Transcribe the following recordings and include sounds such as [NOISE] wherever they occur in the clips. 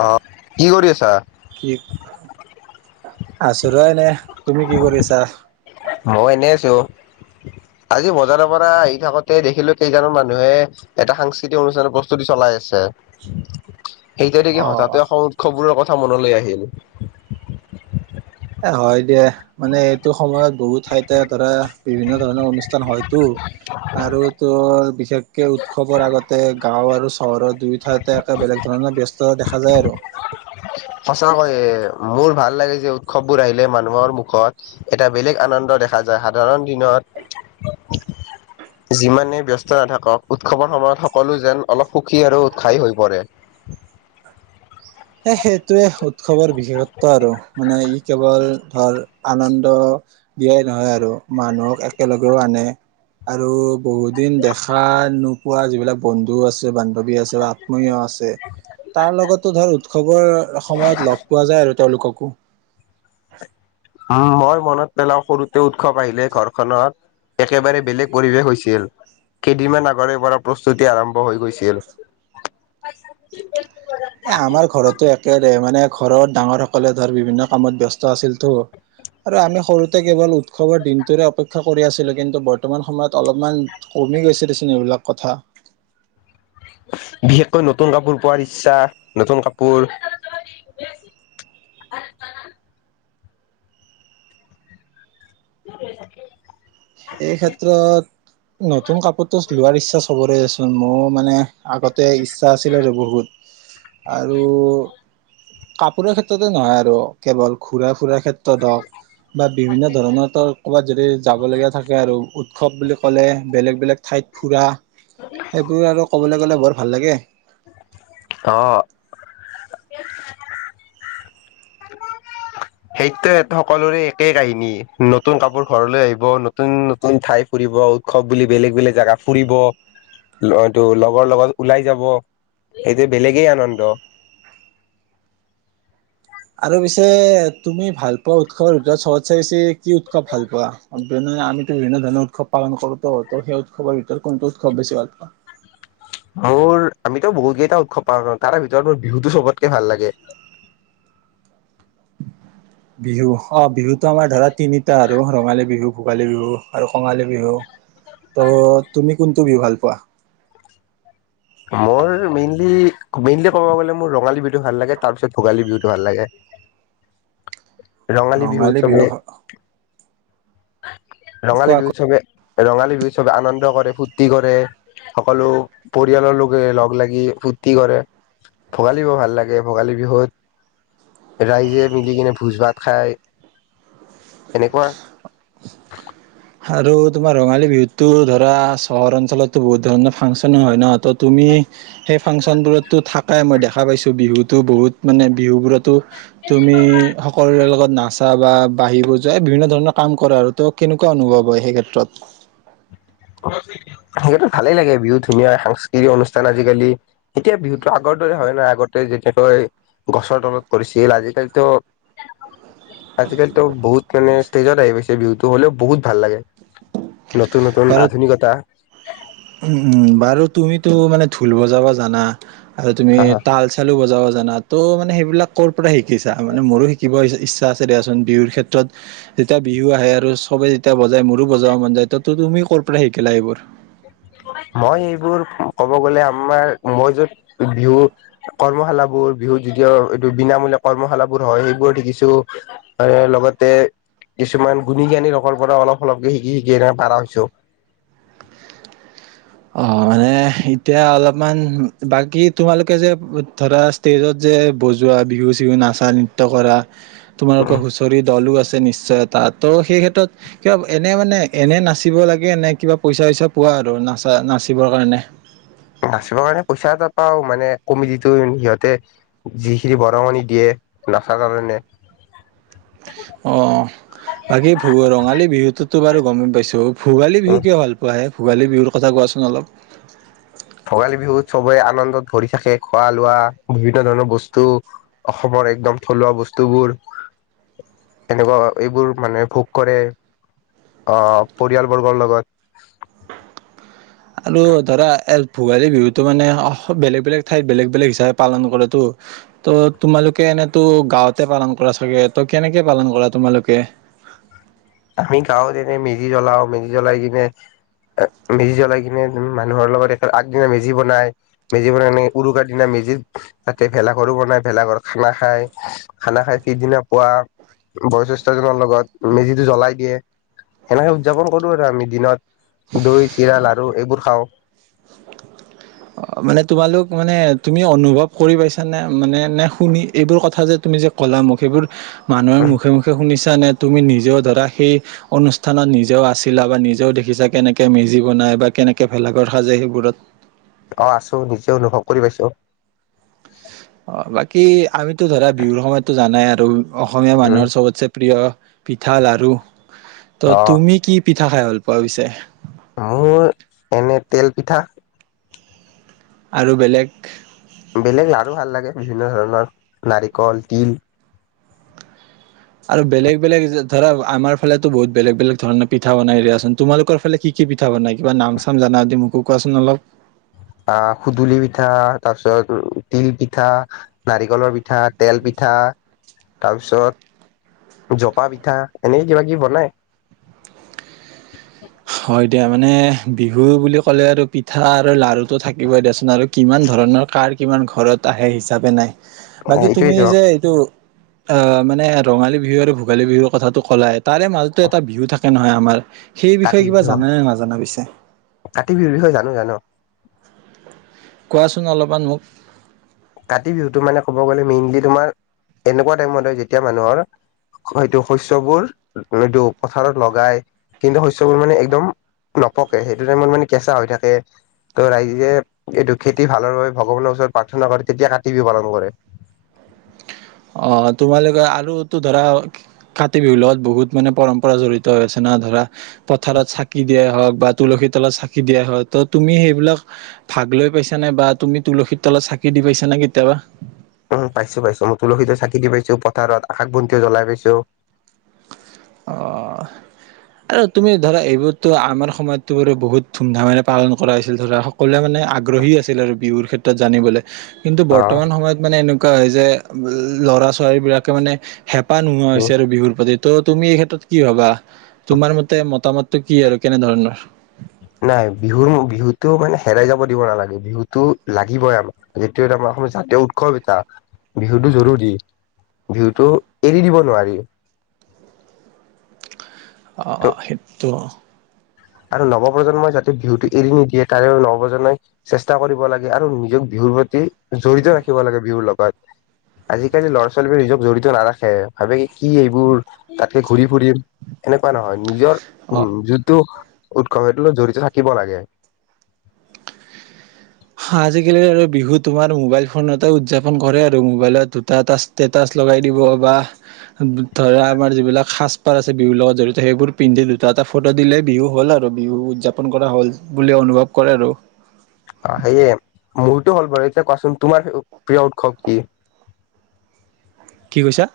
অ কি কৰি আছা? কি আছ ৰ এনেই, তুমি কি কৰি আছা? মই এনেই আছো, আজি বজাৰৰ পৰা আহি থাকোতে দেখিলো কেইজন মানুহে এটা সাংস্কৃতিক অনুষ্ঠানৰ প্ৰস্তুতি চলাই আছে। সেইটোৱে কি হঠাতে অ' এ সং উৎসৱবোৰৰ কথা মনলৈ আহিল। এ হয় দিয়া। মানে এইটো সময়ত বহুত ঠাইতে ধৰা বিভিন্ন ধৰণৰ অনুষ্ঠান হয়তটো। আৰু তো বিশেষকে উৎসৱৰ আগতে গাঁও আৰু চহৰৰ দুয়ো ঠাইত একে বেলেগ ধৰণৰ ব্যস্ততা দেখা যায় আৰু। সঁচাকৈয়ে, মোৰ ভাল লাগে যে উৎসৱবোৰ আহিলে মানুহৰ মুখত এটা বেলেগ আনন্দ দেখা যায়। সাধাৰণ দিনত [INAUDIBLE] যিমানে ব্যস্ত নাথাকক উৎসৱৰ সময়ত সকলো যেন অলপ সুখী আৰু উৎসাহী হৈ পৰে। হে সেইটোৱে উৎসৱৰ বিশেষত্ব আৰু মানে ই কেৱল ধৰ আনন্দ দিয়াই নহয় আৰু, মানুহক একেলগেও আনে। আৰু বহু দিন দেখা নোপোৱা যিবিলাক বন্ধু আছে বান্ধৱী আছে বা আত্মীয় আছে, তাৰ লগতো ধৰ উৎসৱৰ সময়ত লগ পোৱা যায় আৰু তেওঁলোককো। উম, মই মনত পেলাও সৰুতে উৎসৱ আহিলে ঘৰখনত একেবাৰে বেলেগ পৰিৱেশ হৈছিল। কেইদিনমান আগৰে পৰা প্ৰস্তুতি আৰম্ভ হৈ গৈছিল। এ' আমাৰ ঘৰতো একেৰে মানে ঘৰত ডাঙৰ সকলে ধৰ বিভিন্ন কামত ব্যস্ত আছিলতো! আৰু আমি সৰুতে কেৱল উ উৎসবৰ দিনটোৰে অপেক্ষা কৰি আছিলোঁ কিন্তু বৰ্তমান সময়ত অলপমান কমি গৈছিল দেচোন এইবিলাক কথা। বিশেষকৈ নতুন কাপোৰ পোৱাৰ ইচ্ছা নতুন কাপোৰ [INAUDIBLE] এই ক্ষেত্ৰত নতুন কাপোৰটো লোৱাৰ ইচ্ছা চব চোন মোৰ মানে আগতে ইচ্ছা আছিলে বহুত। আৰু কাপোৰৰ ক্ষেত্ৰতে নহয় আৰু কেৱল ঘুৰা- ফুৰাৰ ক্ষেত ধওক বা বিভিন্ন ধৰণৰ ক'ৰবাত যদি যাবলগীয়া থাকে আৰু উৎসৱ বুলি ক'লে বেলেগ বেলেগ ঠাইত ফুৰা সেইবোৰ আৰু ক'বলৈ গ'লে বৰ ভাল লাগে। অ'। সেইটোৱে সকলোৰে একেই কাহিনী নতুন কাপোৰ ঘৰলৈ আহিব নতুন নতুন ঠাই ফুৰিব উৎসৱ বুলি বেলেগ বেলেগ জেগা ফুৰিব। তটো লগৰ লগত ওলাই যাব সেইটোৱে বেলেগেই আনন্দ। আৰু পিছে তুমি ভাল পোৱা উৎসৱৰ ভিতৰত চবতছে বেছি কি উৎসৱ ভাল পোৱা? [UNINTELLIGIBLE] আমিতো বিভিন্ন ধৰণৰ উৎসৱ পালন কৰো সেই উৎসৱৰ ভিতৰত কোনটো উৎসৱ বেছি ভাল ন মোৰ আমিতো বহুত কেইটা উৎসৱ পালন কৰো তাৰ ভিতৰত মোৰ বিহুটো চ'বতকে ভাল লাগে। বিহু অ বিহুতো আমাৰ ধৰা তিনিটা আৰু ৰঙালী বিহু ভোগালী বিহু আৰু কঙালী বিহু। ত' তুমি কোনটো বিহু ভাল পোৱা? মোৰ মেইনলি মেইনলি ক'ব গ'লে মোৰ ৰঙালী বিহুতো ভাল লাগে তাৰ পিছত ভোগালী বিহুতো ভাল লাগে ৰঙালী বিহুত ৰঙালি চবে বিহু ৰঙালী কোৱা বিহু কোৱা চ'বে ৰঙালী বিহুত চবে আনন্দ কৰে ফূৰ্তি কৰে সকলো পৰিয়ালৰ লোকে লগ লাগি ফূৰ্তি কৰে ভোগালী বিহু ভাল লাগে ভোগালী বিহুত ৰাইজে মিলি কিনে ভোজ ভাত খাই এনেকুৱা আৰু তোমাৰ ৰঙালী বিহুটো ধৰা চহৰ অঞ্চলতো বহুত ধৰণৰ ফাংচনো হয় ন তো তুমি সেই ফাংচন বোৰতো থাকাই মই দেখা পাইছো বিহুতো বহুত মানে বিহু বোৰতো তুমি সৰে লগত নাচা বাঢ়িব যায় বিভিন্ন ধৰণৰ কাম কৰে আৰু ত কেনেকু কেনেকুৱা অনুভৱ হয় সেই ক্ষেত্ৰত? সেইতো ভালেই লাগে বিহুত ধুনীয়া সাংস্কৃতিক অনুষ্ঠান আজিকালি এতিয়া বিহুতো আগৰ দৰে হয় নাই আগতে যেনেকৈ গছৰ তলত কৰিছিল আজিকালিতো [INAUDIBLE] আজিকালিতো বহুত মানে ষ্টেজত আহি পাইছে বিহুটো হ'লেও বহুত ভাল লাগে। নতুন নতুন বাৰু আধুনিকতা। উম, উম বাৰু তুমিতো মানে ঢোল বজাব জানা আৰু তুমি আহ তাল খোলো বজাব জানা তো মানে সেইবিলাক'ৰ পৰাই শিকিছা মানে মোৰো শিকিব ইচ্ছা আছে দিয়াচোন বিহুৰ ক্ষেত্ৰত যেতিয়া বিহু আহে আৰু চবে যেতিয়া বজাই মোৰো বজাব মন যায় ত তুমি ক'ৰ পৰাই শিকিলা এইবোৰ মই এইবোৰ ক'ব গ'লে আমাৰ মই য'ত বিহু কৰ্মশালাবোৰ বিহুত এইটো বিনামূলীয়া কৰ্মশালাাবোৰ হয় সেইবোৰ শিকিছোঁ। আৰু লগতে কিছুমান গুণী - জ্ঞানী লোকৰ পৰা অলপ অলপকে শিকি শিকি এ পাৰা হৈছো। অ' মানে। এতিয়া অলপমান বাকী তোমালোকে যে ধৰা ষ্টেজত যে বজোৱা বিহু চিহু নাচা নৃত্য কৰা উম তোমালোকৰু ধৰি দলো আছে নিশ্চয় তাত তো সেই ক্ষেত্ৰত কিবা এনে মানে এনে নাচিব লাগে এনে কিবা পইচা চইচা পোৱা আৰু নাচা নাচিবৰ কাৰণে নাচিবৰ কাৰণে পইচা এটা পাওঁ, মানে কমিটিটো সিহঁতে যিখিনি বৰঙণি দিয়ে নাচাৰ কাৰণে। অহ। বাকী ভ ৰঙালী বিহুটোতো বাৰু গমেই পাইছোঁ ভোগালী বিহু উম কিয় ভাল পোৱা আহে ভোগালী বিহুৰ কথা কোৱাচোন অলপ? ভোগালী বিহুত চবে আনন্দত ভৰি থাকে খোৱা লোৱা বিভিন্ন ধৰণৰ বস্তু অসমৰ একদম থলুৱা বস্তুবোৰ। এনেকুৱা এইবোৰ মানে ভোগ কৰে আহ পৰিয়াল বৰ্গৰ লগত আৰু ধৰা ভোগালী বিহুটো মানে বেলেগ বেলেগ ঠাইত বেলেগ বেলেগ হিচাপে পালন কৰেটো। ত' তোমালোকে এনেতো গাঁৱতে পালন কৰা চাগে ত' কেনেকে পালন কৰা তোমালোকে আমি গাঁওঁত এনে মেজি জ্বলাও মেজি জ্বলাই কিনে মেজি জ্বলাই কিনে মানুহৰ লগত এ আগদিনা মেজি বনাই মেজি বনায় কিনে উৰুকাৰ দিনা মেজিৰ তাতে ভেলাঘৰো বনাই ভেলাঘৰত খানা খায় খানা খাই পিছদিনা পোৱা বয়েখেষ্ঠজনৰ লগত মেজি জ্বলাই দিয়ে সেনেকে উদযাপন কৰো আৰু আমি দিনত দৈ চিৰা লাৰু এইবোৰ খাওঁ অ মানে তোমালোক মানে তুমি অনুভৱ কৰি পাইছ নে মানে নে শুনি এইবোৰ কথা যে তুমি যে কলামখি সেইবোৰ মানুহৰ মুখে মুখে শুনিছা নে তুমি নিজেও ধৰা সেই অনুষ্ঠানত নিজেও আছিলা বা নিজেও দেখিছা কেনেকৈ মেজি বনাই বা কেনেকৈ ভেলাঘৰ সাজে সেইবোৰত অঁ আছো নিজে অনুভৱ কৰি পাইছো। অঁ বাকী আমিতো ধৰা বিহুৰ সময়তো জানাই আৰু অসমীয়া উম মানুহৰ চবতছে প্ৰিয় পিঠা লাৰু ত' অ তুমি কি পিঠা খাই ভাল পোৱা পিছে? মোৰ এনে তেল পিঠা। আৰু বেলেগ বেলেগ লাৰু ভাল লাগে বিভিন্ন ধৰণৰ নাৰিকল, তিল। আৰু বেলেগ বেলেগ ধৰা আমাৰ ফালেতো বহুত বলেগ বেলেগ ধৰণ পিঠা বনাই দিয়াচোন। তোমালোকৰ ফালে কি কি পিঠা বনায়, কিবা নাম চাম জানা যদি মোকো কোৱাচোন অলপ? আহ হোদুলি পিঠা তাৰ পিছত তিল পিঠা নাৰিকলৰ পিঠা, তেল পিঠা তাৰপিছত, জপা পিঠা এনে কিবা কিবি বনাই হয় দিয়া। মানে বিহু বুলি ক'লে আৰু পিঠা আৰু লাৰুটো থাকিবই দিয়াচোন আৰু কিমান ধৰণৰ কাৰ কিমান ঘৰত আহে হিচাপে নাই বাকী তুমি সেইটোয়েতো যে এইটো অ মানে ৰঙালী বিহু আৰু ভোগালী বিহুৰ কথাটো ক'লাই। তাৰে মাজটো এটা বিহু থাকে নহয় আমাৰ। সেই বিষয়ে কাতি কিবা বিহু হক জানানে নাজানা পিছে কাতি বিহুৰ বিষয়ে জানো জানো কোৱাচোন অলপমান মোক কাতি বিহুটো মানে ক'ব গ'লে মেইনলি তোমাৰ এনেকুৱা টাইমত হয়, যেতিয়া মানুহৰ সেইটো শস্যবোৰ এইটো পথাৰত লগাই। কিন্তু শস্যবোৰ মানে একদম নপকে সেইটো টাইমত মানে কেঁচা হৈ থাকে ত ৰাইজে এইটো খেতি ভালৰ বাবে ভগৱানৰ ওচৰত প্ৰাৰ্থনা কৰে তেতিয়া কাতি বিহ পালন কৰে অ তোমালোকে আলু তো ধৰা কাতি বিহু লগত বহুত মানে পৰম্পৰা জড়িত হৈ আছে, না ধৰা পথাৰত চাকি দিয়াই হওঁক বা তুলসীৰ তলত চাকি দিয়া হয় ত তুমি সেইবিলাক ভাগ লৈ পাইছা নে, বা তুমি তুলসীৰ তলত চাকি দি পাইছা নে কেতিয়াবা? উম, পাইছো পাইছো, মই তুলসীৰ তলত চাকি দি পাইছো, পথাৰত আকাশ বন্তিও জ্বলাই পাইছো। অঁ। আৰু তুমি ধৰা এইবোৰতো আমাৰ সময়তটো বাৰু বহুত ধুমধামেৰে পালন কৰা হৈছিল ধৰা সকলোৱে মানে আগ্ৰহী আছিল আৰু বিহুৰ ক্ষেত্ৰত জানিবলৈ, কিন্তু অ বৰ্তমান সময়ত মানে এনেকুৱা হয় যে উ ল'ৰা ছোৱালী বিলাকে মানে হেঁপাহ নোহোৱা হৈছে উম আৰু বিহুৰ প্ৰতি। ত' তুমি এই ক্ষেত্ৰত কি ভাবা, তোমাৰ মতে মতামতটো কি আৰু কেনেধৰণৰ? নাই, বিহু বিহুটো মানে হেৰাই যাব দিব নালাগে, বিহুটো লাগিবই আমাক। সেইটোৱে আৰু সমস্যা বিহুটো আমাৰ অসমত জাতীয় উৎসৱ এটা, বিহুটো জৰুৰী। বিহুটো এৰি দিব নোৱাৰি। ত অঁ সেইটো। আৰু নৱপ্ৰজন্মই যাতে বিহুটো এৰি নিদিয়ে, তাৰেও নৱপ্ৰজন্মই চেষ্টা কৰিব লাগে, আৰু নিজক বিহুৰ প্ৰতি জড়িত ৰাখিব লাগে বিহুৰ লগত। আজিকালি ল'ৰা ছোৱালীবোৰে নিজক জড়িত নাৰাখে, ভাবে কি কি এইবোৰ, তাতকে ঘূৰি ফুৰিম। এনেকুৱা নহয়, নিজৰ অ' উম যোনটো উৎসৱ সেইটো লগত জড়িত থাকিব লাগে। আজিকালি আৰু বিহু তোমাৰ মোবাইল ফোনটে উদযাপন কৰে আৰু, মোবাইলত দুটা এটা ষ্টেটাছ লগাই দিব বা ধৰা আমাৰ যিবিলাক সাজপাৰ আছে বিহুৰ লগত জড়িত সেইবোৰ পিন্ধি দুটা এটা ফটো দিলেই বিহু হ'ল আৰু বিহু উদযাপন কৰা হ'ল বুলি অনুভৱ কৰে আৰু। অঁ সেয়ে, মোৰতো হ'ল বাৰু এতিয়া কোৱাচোন তোমাৰ প্ৰিয় উৎসৱ কি? কি কৈছা?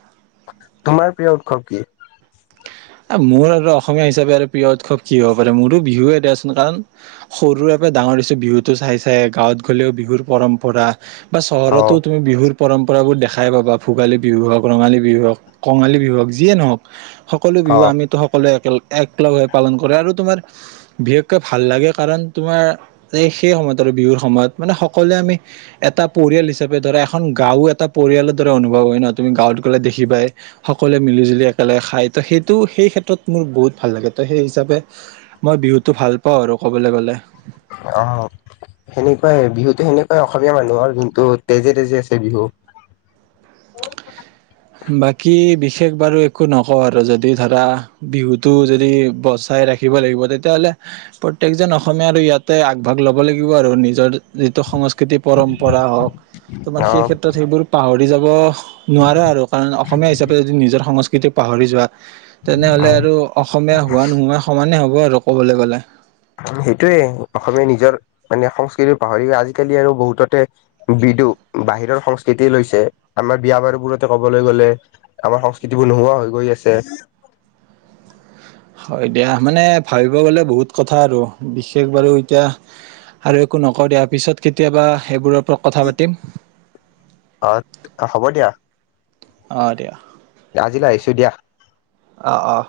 তোমাৰ প্ৰিয় উৎসৱ কি? মোৰ আৰু অসমীয়া হিচাপে আৰু প্ৰিয় উৎসৱ কি হ'ব পাৰে মোৰো বিহুয়ে দিয়াচোন, কাৰণ সৰুৰে পৰা ডাঙৰ হৈছো বিহুটো চাই চাইয়ে, গাঁৱত গ'লেও বিহুৰ পৰম্পৰা বা অ চহৰতো তুমি বিহুৰ পৰম্পৰাবোৰ দেখাই পাবা, ভোগালী বিহু হওক, ৰঙালী বিহু হওক। কঙালী বিহু হওক, যিয়ে নহওক, সকলো অ বিহুয়ে আমিতো সকলোৱে একেলগে একলগ হৈ পালন কৰে, আৰু তোমাৰ বিশেষকৈ ভাল লাগে কাৰণ তোমাৰ এই সেই সময়ত আৰু বিহুৰ সময়ত, মানে সকলোৱে আমি এটা পৰিয়াল হিচাপে ধৰা এখন গাঁও এটা পৰিয়ালৰ দৰে অনুভৱ হয় ন, তুমি গাঁৱত গ'লে দেখিবাই। সকলোৱে মিলি জুলি একেলগে খায় ত' সেইটো সেই ক্ষেত্ৰত মোৰ বহুত ভাল লাগে। ত' সেই হিচাপে মই বিহুটো ভাল পাওঁ আৰু ক'বলৈ গ'লে। অঁ, সেনেকুৱাই‌ বিহুতো সেনেকুৱাই অসমীয়া মানুহৰ যোনটো তেজে তেজে আছে বিহু। বাকী বিশেষ বাৰু একো নকওঁ আৰু, যদি ধৰা বিহুটো যদি বচাই ৰাখি ৰাখিব লাগিব। তেতিয়াহ'লে প্ৰত্যেকজন অসমীয়া আৰু ইয়াতে আগভাগ ল'ব লাগিব আৰু নিজৰ যিটো সং স্কৃতি পৰম্পৰা হওক তোমাৰ অ সেই ক্ষেত্ৰত সেইবোৰ পাহৰি যাব নোৱাৰা আৰু। কাৰণ অসমীয়া হিচাপে যদি নিজৰ সংস্কৃতিক পাহৰি যোৱা তেনেহ'লে আৰু অসমীয়া হোৱা নোহোৱা সমানে হ'ব আৰু ক'বলে গ'লে। সেইটোৱে অসমীয়াই নিজৰ মানে সংস্কৃতি পাহৰি আজিকালি আৰু বহুততে বিদু বাহিৰৰ সংস্কৃতি লৈছে, আমাৰ বিয়া বাৰু বোৰতে ক'বলৈ গ'লে আমাৰ সংস্কৃতিবোৰ নোহোৱা হৈ গৈ আছে। হয় দিয়া, মানে ভাবিব গ'লে বহুত কথা আৰু বিশেষ বাৰু এতিয়া আৰু একো নকওঁ দিয়া, পিছত কেতিয়াবা এইবোৰৰ ওপৰত কথা পাতিম। অত, হ'ব দিয়া। অ দিয়া। আজিলৈ আহিছো দিয়া। অ অ।